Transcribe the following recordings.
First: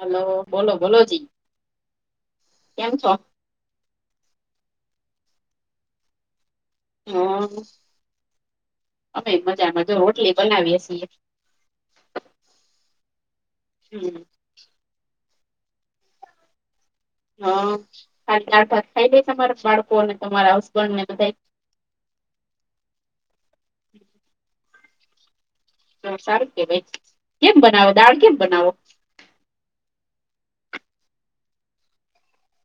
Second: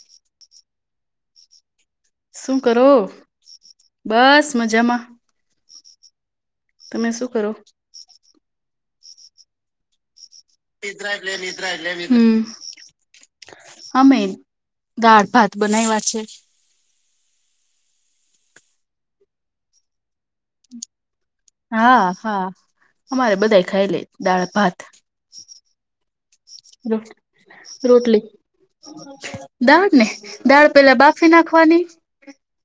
Hello બોલો બોલો જી. શું કરો? બસ મજામાં. તમે શું હા કરો અ અમે એમજ આમાં જ હોટલી નિદ્રા એટલે નિદ્રા નિદ્રા હમમ અમે હમ દાળ ભાત બનાયવા છે. હા અ કારણ કે [unintelligible] તમારા બાળકોને, તમારા હસબેન્ડ ને બધાય હા હા અમારે બધા યે ખાઈ લે દાળ ભાત. તો સારું કેવાય કેમ બનાવો દાળ રોટલી કેમ બનાવો? દાળ ને દાળ પેલા બાફી નાખવાની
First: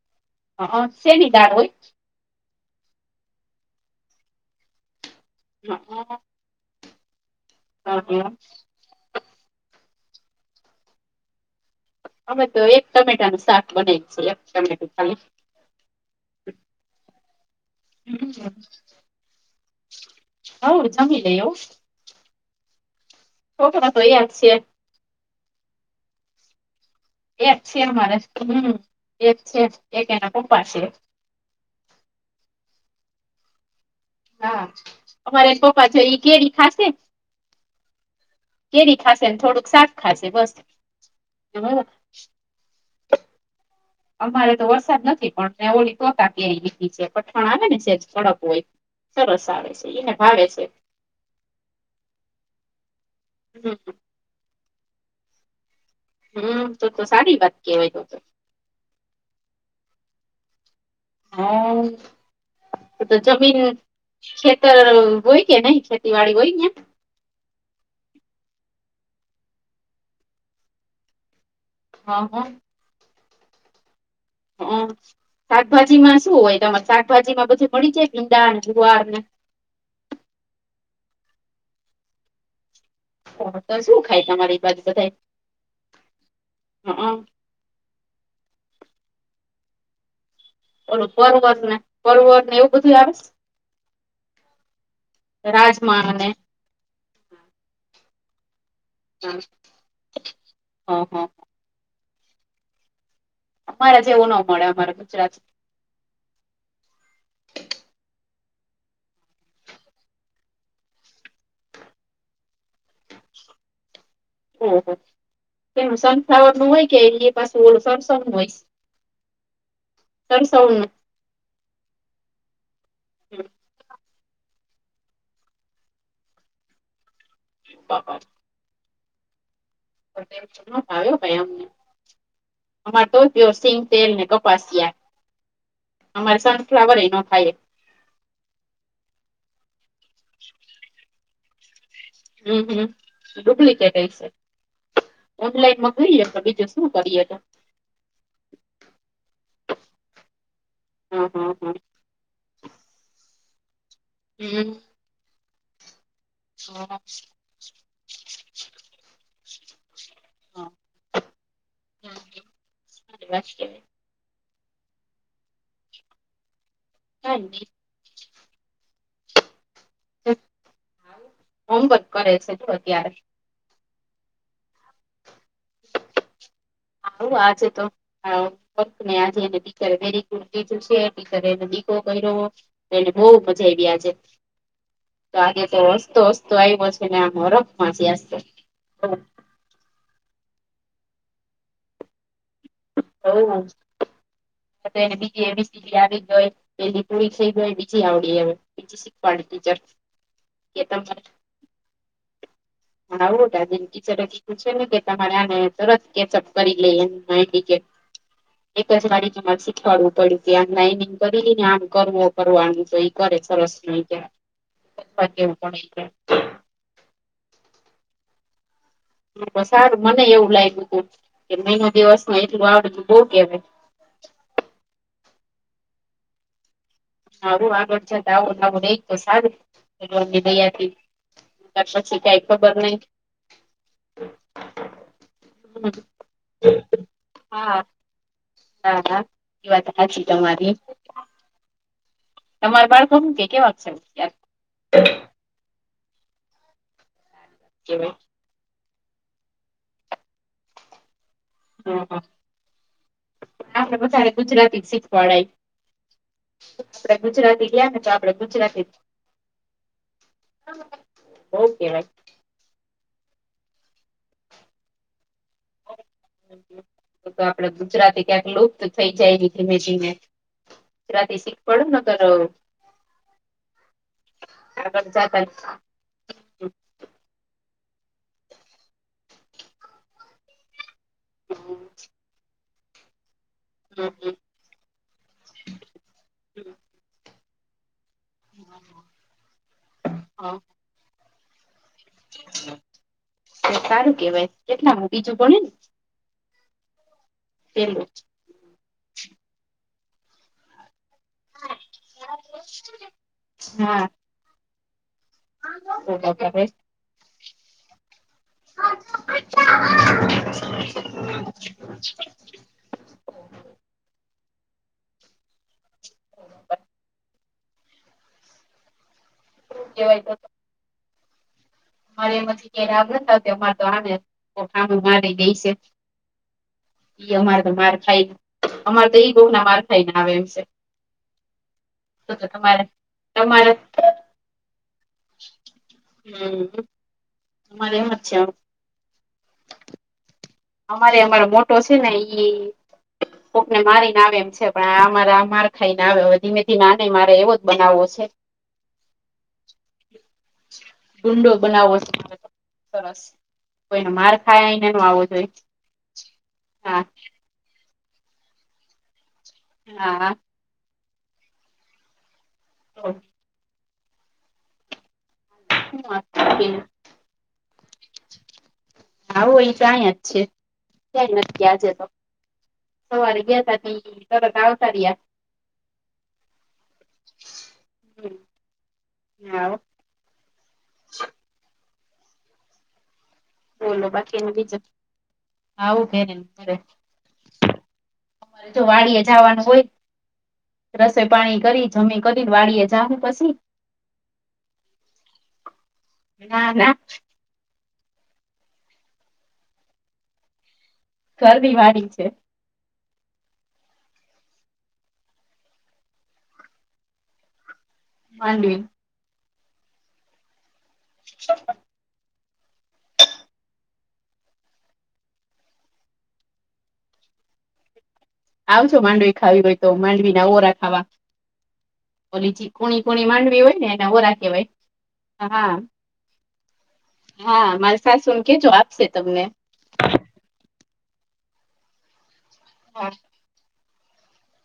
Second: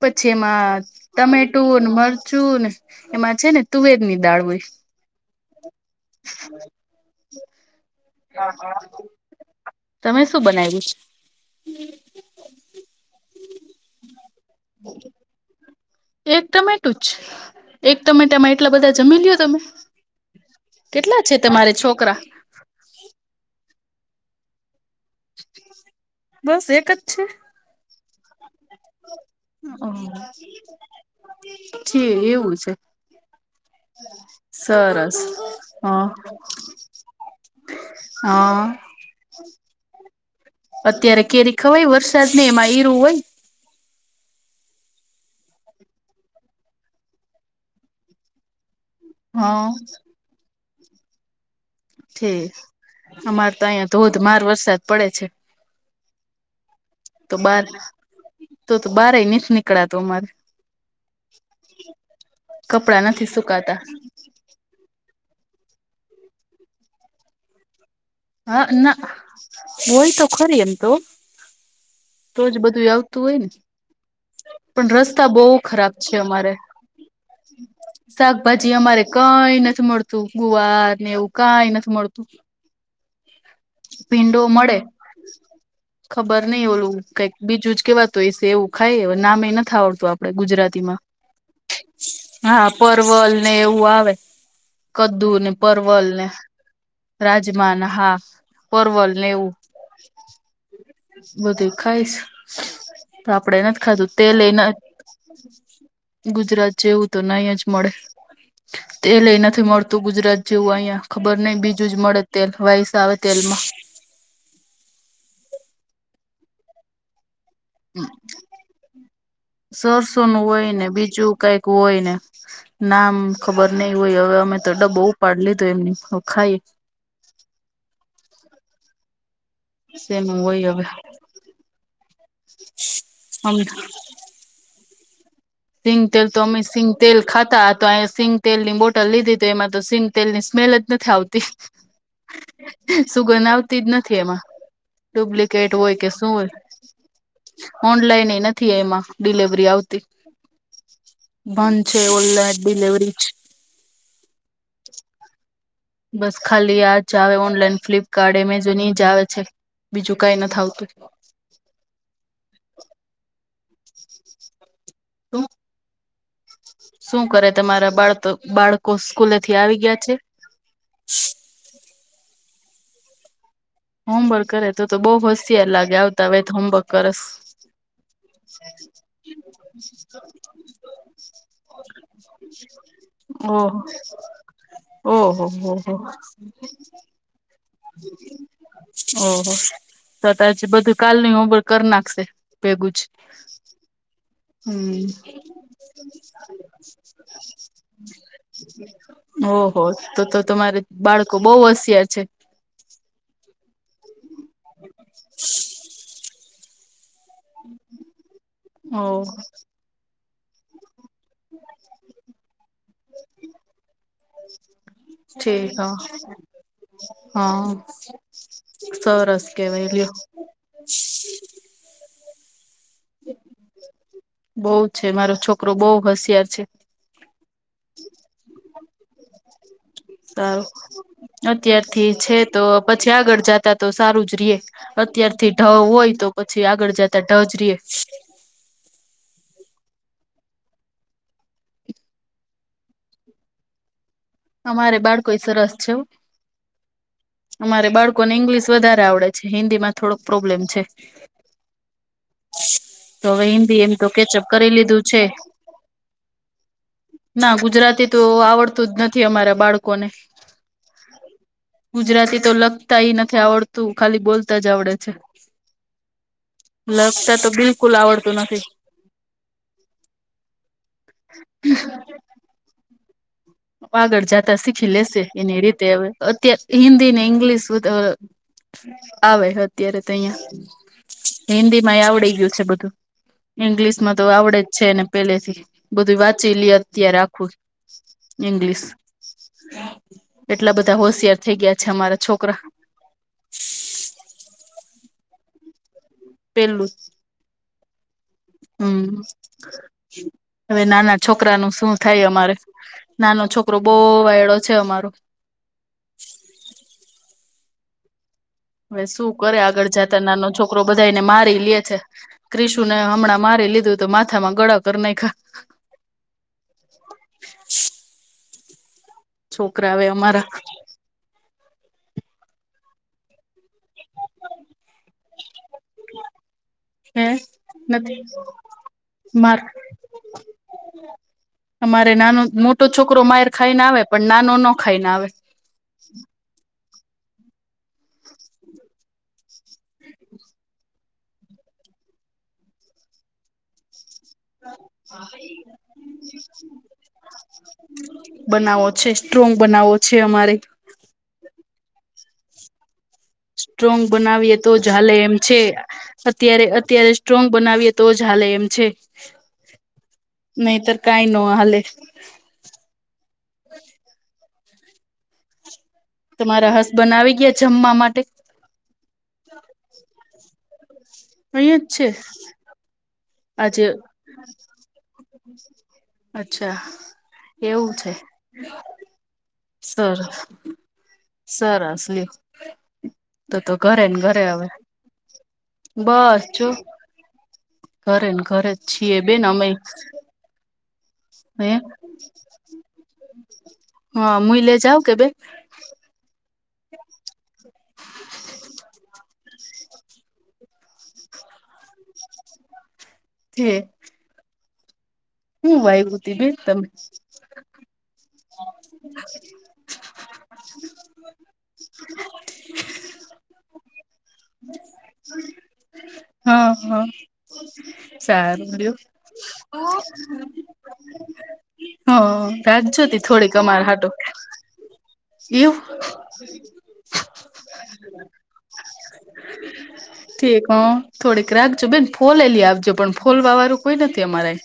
પછી એમાં હં, શેની દાળ હોય ટમેટું ને મરચું ને એમાં છે ને તુવેરની દાળ હોય. હા. હા તમે શું બનાવ્યુ? અમે તો એક ટમેટાનું શાક બને છે એક ટમેટું ખાલી. એક ટમેટું જ એક ટમેટામાં એટલા બધા જમી લો તમે. હવ જમી કેટલા છે લઈ એવું તમારે છોકરા? છોકરા તો એક છે. બસ એક જ છે. એક છે અમારે હમમ એક છે એક એના પપ્પા છે. છે એવું છે. હા સરસ અમારે એક પપ્પા છે હા. ઈ કેરી ખાશે હા. કેરી ખાશે ને થોડુંક સાક ખાશે બસ. અત્યારે કેરી હું ખવાય વરસાદ ને એમાં ઈરું હોય. અમારે તો વરસાદ નથી પણ ઓલી [unintelligible] છે કઠણ આવે ને સેજ કડક હોય. સરસ હા આવે છે ઈને ભાવે છે. થે અમારે તો અહિયાં ધોધમાર વરસાદ પડે છે. હમમ તો તો સારી વાત કેવાય તો. તો તો બાર યે નીથ નીકળાતું અમારે. હોવ કપડાં એ નથી તો જમીને સુકાતા ખેતર હોય કે નય ખેતીવાડી હોય ત્યાં? હા ના હોય તો ખરી એમ તો હા તો હા જ બધું આવ આવતું હોય ને પણ હ રસ્તા બો ખરાબ શાકભાજી છે માં શું અમારે હોય તમારે શાકભાજી માં બધું મળી જાય ભીંડા ને સાકભાજી અમારે ગુવાર ને કાઈ નથી મળતું ગુવાર ને એવું કાઈ નથી મળતું. [inaudible] ભીંડો તમારી મળે, બાજુ બધા ખબર નઈ ઓલું કઈક હ બીજું જ કેવાતું એ સેવું ખાય નામ એ નથી આવડતું આપડે ગુજરાત તીમાં ઓલું પરવર ને પરવર ને હા, એવું બધું આવે પરવલ ને એવું આવે. કદ્દુ ને પરવલ ને. રાજમાના હા પરવલને હ અવું. હ બંધુ ખાઈશ. તો આપડે નથી અમારા ખાધું જેવો ન તેલ મળે એને. અમારા ગુજરાત ગુજરાત જેવું તો નઈ જ મળે. તેલ એ નથી મળતું ગુજરાત જેવું અહિયા, ખબર નહ બીજું બીજું જ મળે તેલ, [unintelligible] આવે તેલમાં હમ્મ, એમાં સનફ્લાવર નું હોય કે નીપ સરસો નું હોય ને સરસવનું બીજું કઈક હોય ને. નામ ખબર નઈ હોય, હવે અમે તો ડબ્બો ઉંપાડી લીધું એમને ખાઈ હા હા. શેનું હોય હવે [unintelligible] આવ્યો ભાઈ અમને અમારે તોપયો અમ સિંગ તેલ ને કપાસિયા સિંગતેલ અમારે તો અમે સનફ્લાવર એ ન સિંગતેલ ખાય ખાતા તો અહીં સિંગ તેલ ની બોટલ લીધી હતી એમાં તો સિંગ તેલ ની સ્મેલ જ નથી આવતી. હમ હમ સુુંગન આવતી જ ડુપ્લિકેટ નથી હશે એમાં. ડુપ્લિકેટ ઓનલાઈન માં હોય કે કરીએ શું તો હોય. બીજું શું કરીએ તો ઓનલાઈન એ નથી એમાં, ડિલવરી આવતી હા હા હા બંધ છે ઓનલાઈન ડીલવરી જ હમ્મ‌. બસ ખાલી આજ જ આવે ઓનલાઈન ફ્લિપ કાર્ડ, એમેઝન એજ આવે છે, બીજું કઈ નથી હા. આવતું. [unintelligible] હમ્મ. શું કરે કેવાય. તમારા બાળતો બાળકો સ્કૂલેથી આવી ગયા છે? હોમવર્ક કરે છે જો અત્યારે હોમવર્ક કરે તો તો બો હોશિયાર લાગે આવતા વેત હોમવર્ક કરસ એને આજે એની ટીચરે વેરી ગુડ કીધું છે, ટીચર એને દીકરો કર્યો બોવ મજા ઓહો આયવી આજે તો ઓહો હો આજેતો હો હસતો હસતો આવ્યો છે ને આમ હરખમાં છે આજે તો ઓહો તોતો આજે બધું કાલનું હોમવર્ક કરી નાખશે ભેગું જ હોવ. આતો હમ્મ. એને બીજી એબીસીડી આવડી ગઈ પેલી પુરી થઈ ગઈ બીજી આવડી ગઈ બીજી શીખવાડી ટીચર ઓહો તોતો તમારે બાળકો બોવ હોશિયાર છે. હાહો આજે એના ટીચરે કીધું છેને કે તમારે આને તરત કેચઅપ કરીલે એમ. હા ઠીક છે [unintelligible] એકજ ઓહ વારી તો માર્કશીટ થોડું થોડું તે આમ લાઈનિંગ કરી લ્યેને આમ કરવો કરવાનું તો એ કરે સરસ રીતે ઠીક છે, હા. હા. સરસ તો કેવાય સારું લ્યો. મને એવું લાગ્યું તું કે મહિનો દિવસમાં એટલું આવડે એટલું બોવ કેવાય. બોવ છે, મારો છોકરો બઉુ હોશિયાર છે. સારું આગળ જાતા આવો ને આવો રેય તો સારું ભગવાનની સારું દયાથી. ત્યાર અત્યારથી પછી કઈ છેતો ખબર નઈ પછી આગળ જતા તો સારું જ રેય, અત્યારથી ઢ હોય તો પછી આગળ જતા ઢ જ રીએ. હા હા હા એ વાત સાચી તમારી. તમારા બાળકો શું કેય કેવાક છે અત્યારે? અમારે બાળકો સરસ છે હો, અમારે બાળકોને ઇંગ્લિશ વધારે આવડે છે હિન્દીમાં થોડોક પ્રોબ્લેમ છે. કેવાય તો હવે હિન્દી આપડે એમતો વધારે કેચઅપ કરી ગુજરાતી જ લીધું છે. શીખવાડાય ના આપડે ગુજરાતી ગયા ને તો ગુજરાતીતો આપડે ગુજરાતી આવડતું જ નથી. મારા બાળકોને, બઉ કેવાય ગુજરાતી તો લગ નથી આવડતું ખાલી બોલતા જ આવડે છે. તો લખતા આપડે બિલકુલ ગુજરાતી આવડતું ક્યાંક નથી. લુપ્ત થઈ જાય નય ધીમે ધીમે. પ્રાદેશિક [unintelligible] પડ ન કરો. પાર્લર જાતા શીખી લેશે એની રીતે હવે. અત્યારે હિન્દી ને ઇંગ્લિશ બધે આવે હે અત્યારે તો અહિયાં. હિન્દીમાય આવડી ગયું છે બધું. ઈંગ્લિશમાં તો આવડે જ છે એને પેલેથી, બધું વાંચી લ્યે અત્યારે આખું. ઇંગ્લિશ, હા એટલા બધા હોશિયાર થઇ ગયા છે અમારે સારું કેવાય કેટલામુ બીજું ભણેને? પેલું. પેલું જ. હમ. હવે નાના છોકરાનું શું થાય અમારે, નાનો છોકરો બવ વાયડો છે અમારો. ઓ વગરે [unintelligible] હવે શું કરે આગળ જાતા નાનો છોકરો બધાને મારી લે છે. ક્રિશુને હમણાં મારી લીધુંતું માથામાં દળા કરી નાયખા. શું છોકરાવે કેવાય અમારા. અરે એમાંથી કે [unintelligible] રાભ અમારે આને ખામ મારી દે છે [unintelligible] હ [inaudible] ઈ અમારે તો માર ખાઈને, અમારે તો ઈ બહુના માર ખાઈ ને આવે એમ છે. અમારે તો નાનો તો તમારે મોટો છોકરો માર તમારે ખાઈને આવે પણ નાનો ન ખાઈને આવે. હમ. તમારે મત છા. અમારે અમારો મોટો છે ને ઈ કોકને મારીને આવે એમ. પણ આ મારે આ માર ખાઈને આવેવે ધીમે ધી નાને મારે એવો જ બનાવો છે. બનાવો છે સ્ટ્રોંગ બનાવો છે અમારે. ગુંડો બનાવો સરસ. સ્ટ્રોંગ કોઈને માર બનાવીએ તો ખાઈને નો હાલે આવવો એમ જોઈએ છે. અત્યારે હા અત્યારે સ્ટ્રોગ બનાવીએ તો જ હાલે એમ છે. હા. નહીતો કાંઈનો હાલે. હ. હ. તમારા હસબન આવી ગયા જમવા માટે? આવું એ તો આં જ છે, ક્યાંય નહિ ગિયા અહીં જ આજે તો. છે સવારે ગતા તત આવતા રિયા. હ. અચ્છા એવું છે. હા ત સરસ લે. તો તો ઘરે બોલો ને ઘરે બાકીનું અવે બીજું આવું ઘેરે બસ ને જો ઘરે ઘરે ને અમારે ઘરે જ જો છીએ વાડીએ બેન જવાનું અમેઇ. હોય રસોઈ પાણી કરી, જમી કરી ને વાડીએ જાઉ પસી. હા મુઈલે જાવ કે બેન ના ના. [unintelligible] [unintelligible] શરદી વાળી છે. થે હું વાયગુતે તમ તમ માંડવી [unintelligible] [inaudible] હા હા. સારીડ્યો શું? નાવરાથવા હા ઓલી ચીકુ રાખજો ની તી પણ થોડીક માંડવી હોય અમાર ને એને હાટુ નવરા કહેવાય હા. એવું હા મારી સાસુને કેજો આપશે તમને. ઠીક હા થોડીક રાખજો બેન ફોલેલી આપજો પણ ફોલવા વાળું કોઈ નથી અમારે.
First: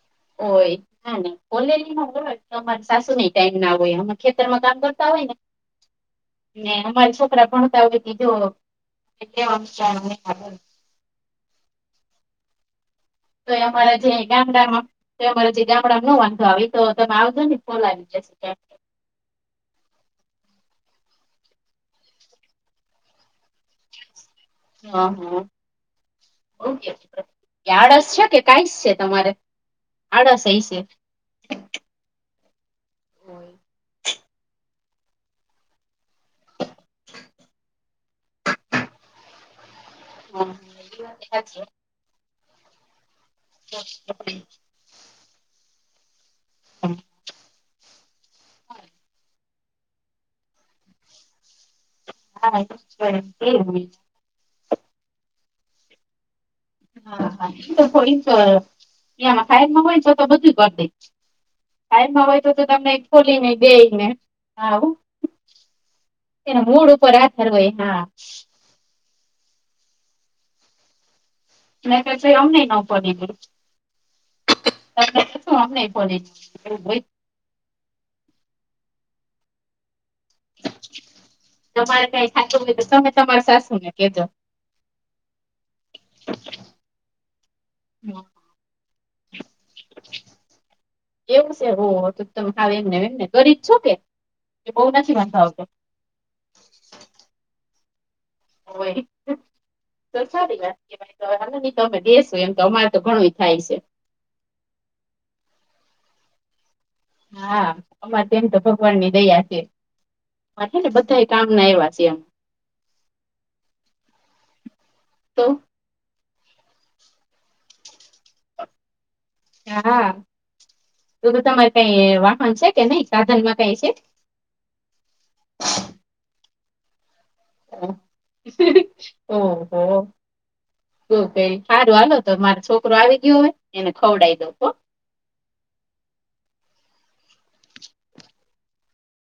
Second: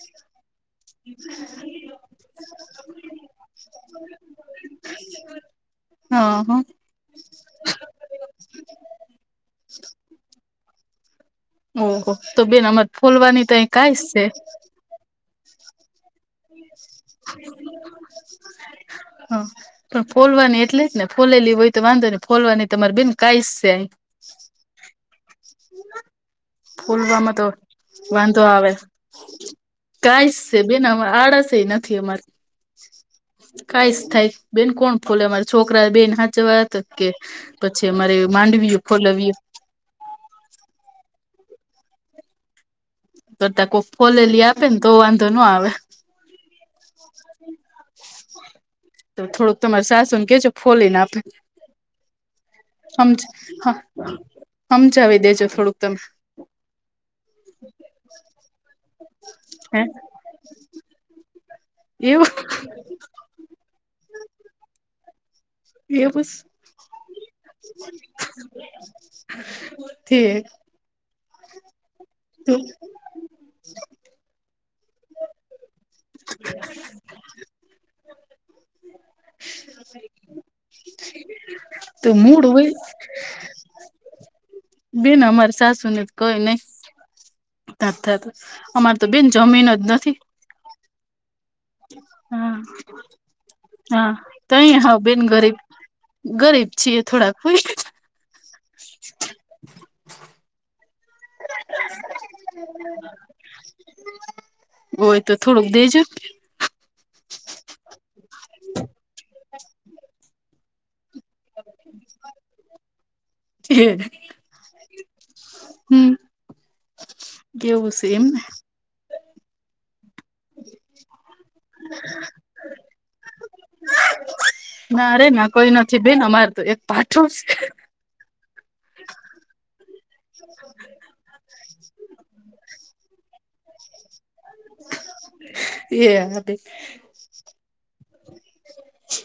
ઓય હા ને ફોલેલી ના હોય તો અમારે સાસુ નેઈ ટાઈમ ના હોય અમે ખેતર માં કામ કરતા હોય ને [unintelligible] હા ને અમારા છોકરા ભણતા હોય તેજો એટલે [unintelligible] ઓહો તો બેન અમારે ફોલવાની તો એ [inaudible] અમારા જે છે. ગામડામાં તો અ મારે જગ્યા ગામડા નું હું વાંધો આવે તો તમે આવજો ને ફોલાવી દેશું કાક હા પણ ફોલવાની એટલે જ ને ફોલેલી હોય તો વાંધો ને ફોલવાની તમારે બેન કાઈસ છે. હા હા. ફોલવામાં તો તયાળસ છે કે કઈ છે તમારે. કાઈ આળસ સે હઈ છે બેન હા આળસ એ નથી અમારે. એ કાઈ સ થાય બેન કોણ ખોલે મારા છોકરા બેન હાચવા તા કે પછી અમારે માંડવીએ ફોલવીએ. [unintelligible] એવી વાત કા છે [unintelligible] કોક ફોલેલી આપે ને તો વાંધો ના આવે. [unintelligible] હા તો થોડુંક તમારે સાસુ ને કેજો ફોલીને આપે. હા હા ઈ તો હમ એમ તો હમ હમજાવી દેજો થોડુંક તમે. હા હા ઈ લોકો એમ કેય ત્યાં ટાઈમ તમે ન હોય તો હે તો બધું કરી દે. ટાઈમ એવું હોવો તો તમને ખોલીને બેઈ ને હા. એવું એના મૂડ ઉપર આધર હોય હા. થે નય તો જો અમને નો તો ફોલી દેય. [unintelligible] અમને ફોલી નો દેય એવું બોય [inaudible] તમારે કઈ થાતું હોય તો તમે તમાર સાસુ ને કેજો. બેન અમાર કોઈ નઈ. [unintelligible] અમાર તો બેન જમીન જ નથી. એવું છે હો હા તમે એમને એમને કરીબ છો ક, હા તો અહી હા નથી બેન વાંધ ગરીબ આવતો. ગરીબ છીએ થોડાક હોય. ઓય તો [unintelligible] કે ભાઈ હ નહી તો અમે દસ એમ તો અમારે તો ઘણું થાય છે. હોય તો થોડુંક દેજો. હા અમારે તેમ તો ભગવાન ની દયા છે. એટલે બધા કામ ના એવા છે એમ. હ તો હમ કેવું છે એમ. હા, તો તો તમારે કઈ વાહન છે, કે નહી સાધનમાં કઈ છે? ના રે ના કોઈ નથી બેન અમારે તો તએક પાઠું છે. ઓહ. [unintelligible] સારું વાલો તો મારો છોકરો આવી ગયો હોય એને ખવડી દો. [unintelligible]